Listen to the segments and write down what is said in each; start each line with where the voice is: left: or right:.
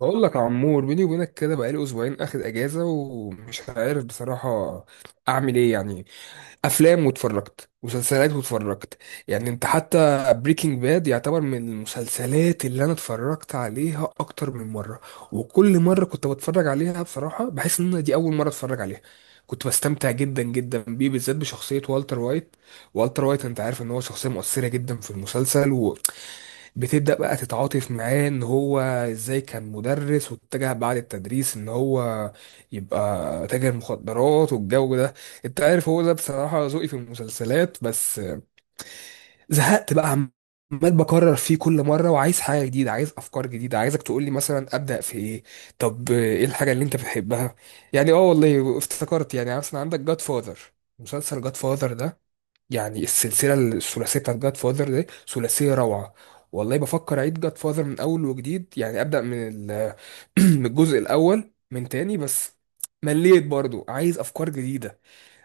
right: بقول لك يا عمور، بيني وبينك كده بقالي اسبوعين اخد اجازه ومش عارف بصراحه اعمل ايه. يعني افلام واتفرجت، مسلسلات واتفرجت. يعني انت حتى بريكنج باد يعتبر من المسلسلات اللي انا اتفرجت عليها اكتر من مره، وكل مره كنت بتفرج عليها بصراحه بحس ان دي اول مره اتفرج عليها. كنت بستمتع جدا جدا بيه، بالذات بشخصيه والتر وايت. والتر وايت انت عارف ان هو شخصيه مؤثره جدا في المسلسل. بتبدأ بقى تتعاطف معاه ان هو ازاي كان مدرس واتجه بعد التدريس ان هو يبقى تاجر مخدرات والجو ده. انت عارف، هو ده بصراحة ذوقي في المسلسلات. بس زهقت بقى، عمال بكرر فيه كل مرة، وعايز حاجة جديدة، عايز افكار جديدة. عايزك تقولي مثلا ابدأ في ايه؟ طب ايه الحاجة اللي انت بتحبها؟ يعني اه، والله افتكرت، يعني مثلا عندك جاد فاذر. مسلسل جاد فاذر ده، يعني السلسله الثلاثيه بتاعت جاد فاذر دي ثلاثيه روعه. والله بفكر اعيد جاد فاذر من اول وجديد، يعني ابدا من من الجزء الاول من تاني. بس مليت برضو، عايز افكار جديده.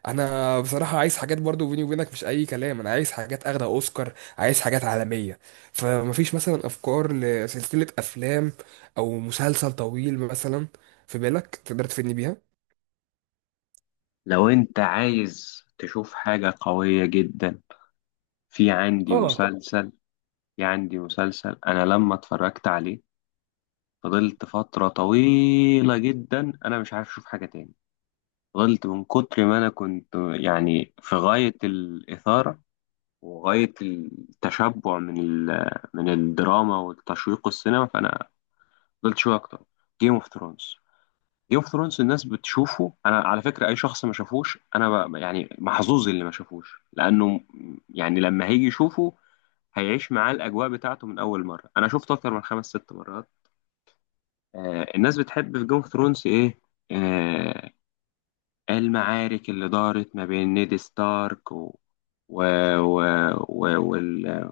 right: انا بصراحه عايز حاجات، برضو بيني وبينك مش اي كلام، انا عايز حاجات اخده اوسكار، عايز حاجات عالميه. فمفيش مثلا افكار لسلسله افلام او مسلسل طويل مثلا في بالك تقدر تفيدني
left: لو انت عايز تشوف حاجة قوية جدا، في عندي
right: بيها؟
left: مسلسل في عندي مسلسل انا لما اتفرجت عليه فضلت فترة طويلة جدا انا مش عارف اشوف حاجة تاني. فضلت من كتر ما انا كنت يعني في غاية الإثارة وغاية التشبع من الدراما والتشويق السينما، فانا فضلت شوية اكتر. جيم اوف ثرونز. جيم اوف ثرونز الناس بتشوفه، انا على فكره اي شخص ما شافوش، انا يعني محظوظ اللي ما شافوش، لانه يعني لما هيجي يشوفه هيعيش معاه الاجواء بتاعته. من اول مره انا شفته اكتر من خمس ست مرات. الناس بتحب في جيم اوف ثرونز ايه؟ آه المعارك اللي دارت ما بين نيد ستارك و... و... و... و... وال...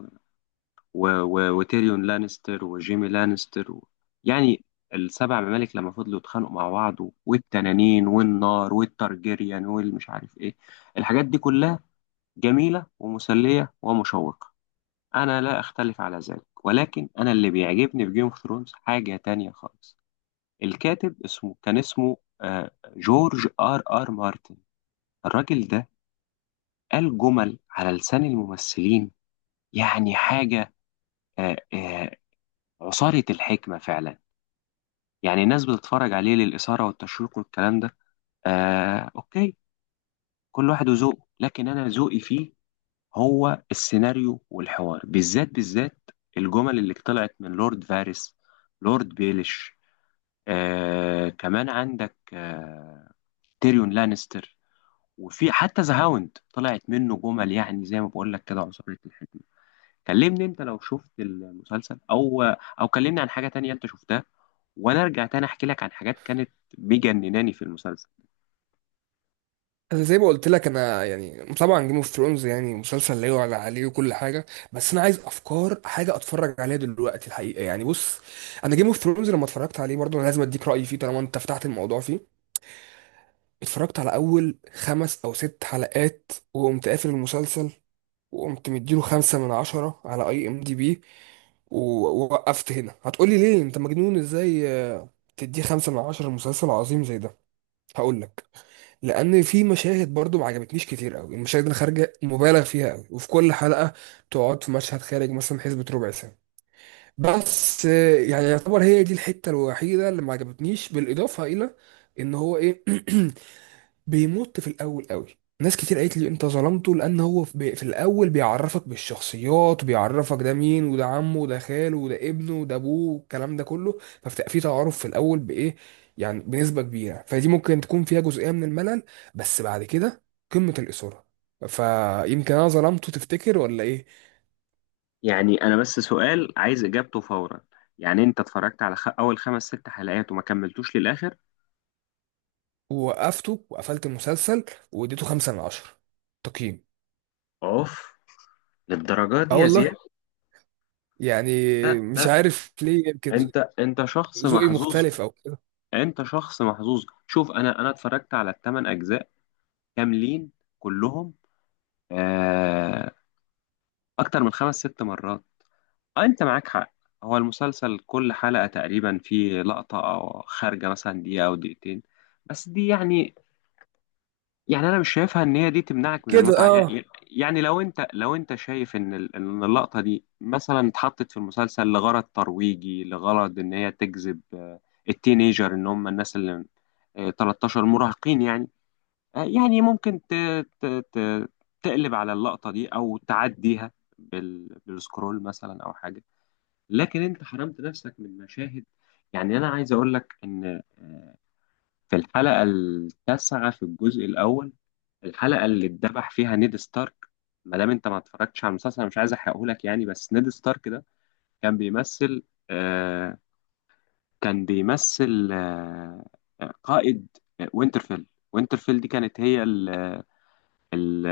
left: و... و... وتيريون لانستر وجيمي لانستر يعني السبع ممالك لما فضلوا يتخانقوا مع بعض، والتنانين والنار والترجيريان والمش عارف ايه، الحاجات دي كلها جميلة ومسلية ومشوقة. انا لا اختلف على ذلك، ولكن انا اللي بيعجبني في جيم اوف ثرونز حاجة تانية خالص. الكاتب اسمه جورج ار ار مارتن. الراجل ده قال جمل على لسان الممثلين، يعني حاجة، آه، آه، عصارة الحكمة فعلا. يعني الناس بتتفرج عليه للإثارة والتشويق والكلام ده، أوكي، كل واحد وذوقه، لكن أنا ذوقي فيه هو السيناريو والحوار بالذات بالذات. الجمل اللي طلعت من لورد فارس، لورد بيليش، كمان عندك تيريون لانستر، وفي حتى ذا هاوند طلعت منه جمل، يعني زي ما بقول لك كده عصارة الحكمة. كلمني انت لو شفت المسلسل، او كلمني عن حاجة تانية انت شفتها، وانا ارجع تاني احكي لك عن حاجات كانت مجنناني في المسلسل.
right: انا زي ما قلت لك، انا يعني طبعا جيم اوف ثرونز يعني مسلسل لا يعلى عليه وكل حاجه، بس انا عايز افكار حاجه اتفرج عليها دلوقتي الحقيقه. يعني بص، انا جيم اوف ثرونز لما اتفرجت عليه برضه، انا لازم اديك رايي فيه طالما انت فتحت الموضوع فيه. اتفرجت على اول خمس او ست حلقات، وقمت قافل المسلسل، وقمت مديله 5/10 على اي ام دي بي. ووقفت هنا. هتقولي ليه انت مجنون ازاي؟ تديه 5/10 لمسلسل عظيم زي ده؟ هقولك، لان في مشاهد برضو ما عجبتنيش كتير قوي. المشاهد اللي خارجه مبالغ فيها قوي، وفي كل حلقه تقعد في مشهد خارج مثلا حسبة ربع ساعه. بس يعني يعتبر هي دي الحته الوحيده اللي ما عجبتنيش، بالاضافه الى ان هو ايه، بيمط في الاول قوي. ناس كتير قالت لي انت ظلمته، لان هو في في الاول بيعرفك بالشخصيات، وبيعرفك ده مين وده عمه وده خاله وده ابنه وده ابوه والكلام ده كله، فبتبقى في تعارف في الاول بايه، يعني بنسبه كبيره، فدي ممكن تكون فيها جزئيه من الملل. بس بعد كده قمه الاثاره. فيمكن انا ظلمته، تفتكر ولا ايه؟
left: يعني انا بس سؤال عايز اجابته فورا، يعني انت اتفرجت على اول خمس ست حلقات وما كملتوش للاخر؟
right: ووقفته وقفلت المسلسل واديته 5/10 تقييم.
left: اوف، للدرجه دي
right: اه
left: يا زياد؟
right: والله يعني،
left: لا
right: مش
left: لا،
right: عارف ليه. يمكن
left: انت شخص
right: ذوقي
left: محظوظ.
right: مختلف او
left: انت شخص محظوظ. شوف، انا اتفرجت على الثمان اجزاء كاملين كلهم، آه... اكتر من خمس ست مرات. آه، انت معاك حق. هو المسلسل كل حلقه تقريبا فيه لقطه او خارجه مثلا دقيقه او دقيقتين، بس دي يعني، انا مش شايفها ان هي دي تمنعك من
right: كده،
left: المتعه. يعني
right: اه.
left: لو انت، شايف ان اللقطه دي مثلا اتحطت في المسلسل لغرض ترويجي، لغرض ان هي تجذب، التينيجر، ان هم الناس اللي 13 مراهقين يعني، يعني ممكن ت... ت... تقلب على اللقطه دي او تعديها بالسكرول مثلا او حاجه. لكن انت حرمت نفسك من مشاهد. يعني انا عايز اقول لك ان في الحلقة التاسعة في الجزء الأول، الحلقة اللي اتذبح فيها نيد ستارك. ما دام أنت ما اتفرجتش على المسلسل أنا مش عايز أحرقهولك يعني، بس نيد ستارك ده كان بيمثل آه كان بيمثل قائد وينترفيل. وينترفيل دي كانت هي ال ال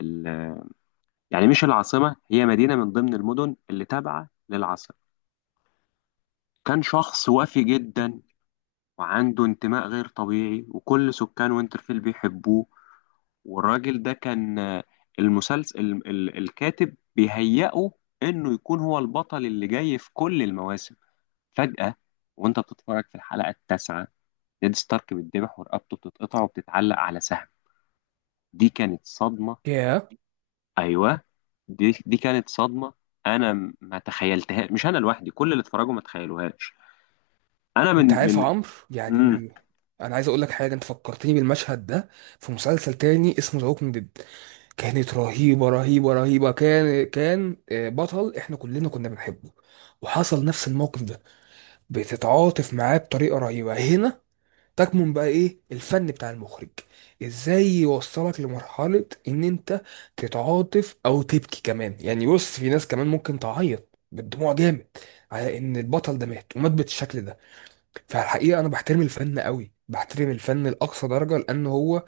left: ال يعني مش العاصمة، هي مدينة من ضمن المدن اللي تابعة للعاصمة. كان شخص وافي جدا وعنده انتماء غير طبيعي وكل سكان وينترفيل بيحبوه، والراجل ده كان المسلسل، الكاتب بيهيئه انه يكون هو البطل اللي جاي في كل المواسم. فجأة، وانت بتتفرج في الحلقة التاسعة، نيد ستارك بيتذبح ورقبته بتتقطع وبتتعلق على سهم. دي كانت صدمة.
right: ياه،
left: ايوه، دي كانت صدمة. انا ما تخيلتها، مش انا لوحدي، كل اللي اتفرجوا ما تخيلوهاش. انا من
right: انت عارف يا
left: من
right: عمرو،
left: مم.
right: يعني انا عايز اقول لك حاجه. انت فكرتني بالمشهد ده في مسلسل تاني اسمه ذا ووكينج ديد. كانت رهيبه رهيبه رهيبه. كان كان بطل احنا كلنا كنا بنحبه، وحصل نفس الموقف ده. بتتعاطف معاه بطريقه رهيبه. هنا تكمن بقى ايه الفن بتاع المخرج، ازاي يوصلك لمرحله ان انت تتعاطف او تبكي كمان. يعني بص، في ناس كمان ممكن تعيط بالدموع جامد على ان البطل ده مات ومات بالشكل ده. فالحقيقة أنا بحترم الفن قوي، بحترم الفن لأقصى درجة، لأن هو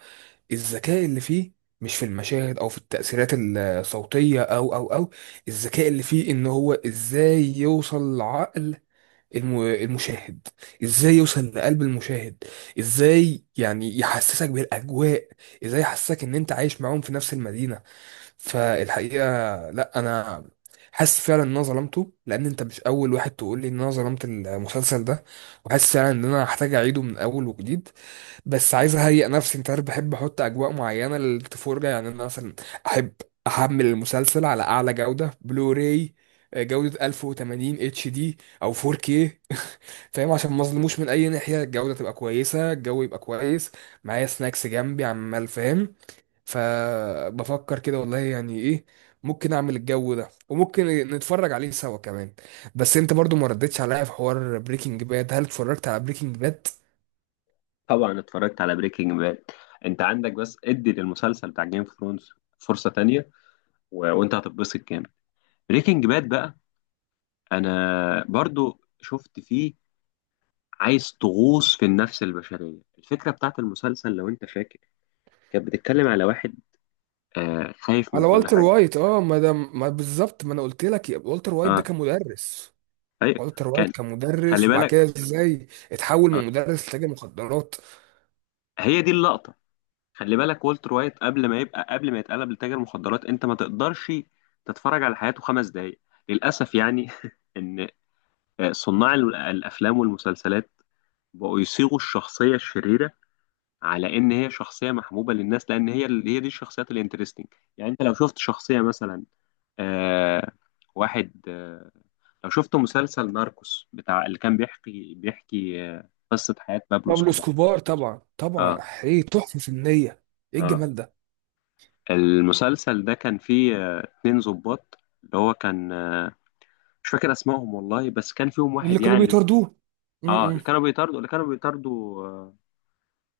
right: الذكاء اللي فيه مش في المشاهد أو في التأثيرات الصوتية أو الذكاء اللي فيه إن هو إزاي يوصل لعقل المشاهد، إزاي يوصل لقلب المشاهد، إزاي يعني يحسسك بالأجواء، إزاي يحسسك إن أنت عايش معاهم في نفس المدينة. فالحقيقه لا، انا حاسس فعلا ان انا ظلمته، لان انت مش اول واحد تقول لي ان انا ظلمت المسلسل ده. وحاسس فعلا ان انا هحتاج اعيده من اول وجديد. بس عايز اهيئ نفسي، انت عارف بحب احط اجواء معينه للتفرجه. يعني انا مثلا احب احمل المسلسل على اعلى جوده بلوراي، جوده 1080 اتش دي او 4K فاهم؟ عشان ما اظلموش من اي ناحيه، الجوده تبقى كويسه، الجو يبقى كويس، معايا سناكس جنبي عمال، فاهم. فبفكر كده والله، يعني ايه، ممكن اعمل الجو ده وممكن نتفرج عليه سوا كمان. بس انت برضو ما ردتش عليا في حوار بريكنج باد، هل اتفرجت على بريكنج باد؟
left: طبعا اتفرجت على بريكنج باد. انت عندك بس ادي للمسلسل بتاع جيم اوف ثرونز فرصة تانية وانت هتتبسط جامد. بريكنج باد بقى، انا برضو شفت فيه، عايز تغوص في النفس البشريه. الفكره بتاعت المسلسل لو انت فاكر كانت بتتكلم على واحد خايف من
right: على
left: كل
right: والتر
left: حاجه.
right: وايت، اه. ما ده ما بالظبط ما انا قلت لك، والتر وايت ده
left: اه،
right: كان مدرس.
left: هي
right: والتر وايت
left: كان
right: كان
left: خلي
right: مدرس، وبعد كده
left: بالك.
right: ازاي اتحول
left: آه
right: من مدرس لتاجر مخدرات.
left: هي دي اللقطه. خلي بالك، والتر وايت قبل ما يتقلب لتاجر مخدرات، انت ما تقدرش تتفرج على حياته 5 دقايق. للاسف يعني ان صناع الافلام والمسلسلات بقوا يصيغوا الشخصيه الشريره على ان هي شخصيه محبوبه للناس، لان هي هي دي الشخصيات الانترستنج. يعني انت لو شفت شخصيه مثلا، آه واحد، لو شفت مسلسل ناركوس بتاع، اللي كان بيحكي قصه حياه بابلو
right: بابلو
left: اسكوبار.
right: اسكوبار، طبعا طبعا.
left: اه،
right: ايه تحفة فنية، ايه
left: اه،
right: الجمال ده.
left: المسلسل ده كان فيه اتنين ضباط، اللي هو كان مش فاكر اسمائهم والله، بس كان فيهم
right: اللي
left: واحد
right: كانوا
left: يعني.
right: بيطاردوه،
left: اه،
right: م- م.
left: اللي كانوا بيطاردوا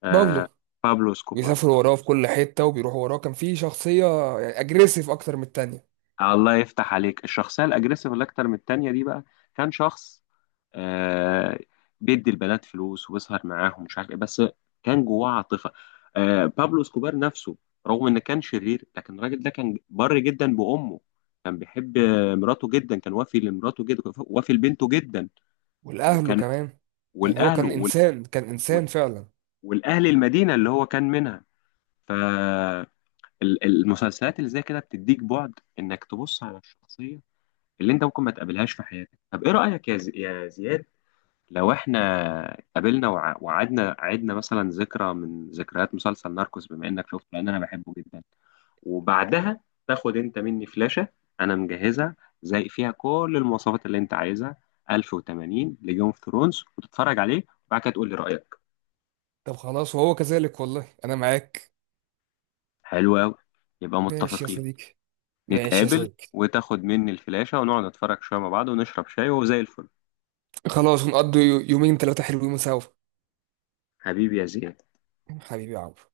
left: آه
right: بابلو.
left: بابلو اسكوبار.
right: بيسافروا وراه في كل حتة وبيروحوا وراه. كان في شخصية يعني أجريسيف أكتر من التانية.
left: الله يفتح عليك، الشخصيه الاجريسيف اللي اكتر من التانيه دي بقى كان شخص آه بيدي البنات فلوس وبيسهر معاهم مش عارف ايه، بس كان جواه عاطفه. بابلو اسكوبار نفسه، رغم انه كان شرير، لكن الراجل ده كان بر جدا بامه، كان بيحب مراته جدا، كان وافي لمراته جدا، وافي لبنته جدا.
right: والأهله
left: كان
right: كمان، يعني هو
left: والاهله
right: كان إنسان، كان
left: وال-
right: إنسان فعلا.
left: والاهل المدينه اللي هو كان منها. فالمسلسلات اللي زي كده بتديك بعد انك تبص على الشخصيه اللي انت ممكن ما تقابلهاش في حياتك. طب ايه رايك يا يا زياد، لو احنا قابلنا وع- وقعدنا عدنا مثلا ذكرى من ذكريات مسلسل ناركوس، بما انك شفته لان انا بحبه جدا، وبعدها تاخد انت مني فلاشة انا مجهزها، زي فيها كل المواصفات اللي انت عايزها، 1080 لجيم اوف ثرونز، وتتفرج عليه وبعد كده تقول لي رأيك.
right: طب خلاص، وهو كذلك والله أنا معاك.
left: حلو قوي، يبقى
right: ماشي يا
left: متفقين.
right: صديقي، ماشي يا
left: نتقابل
right: صديقي.
left: وتاخد مني الفلاشة ونقعد نتفرج شوية مع بعض ونشرب شاي وزي الفل.
right: خلاص، ونقضي يومين ثلاثة حلوين سوا.
left: حبيبي يا زياد.
right: حبيبي يا عمرو.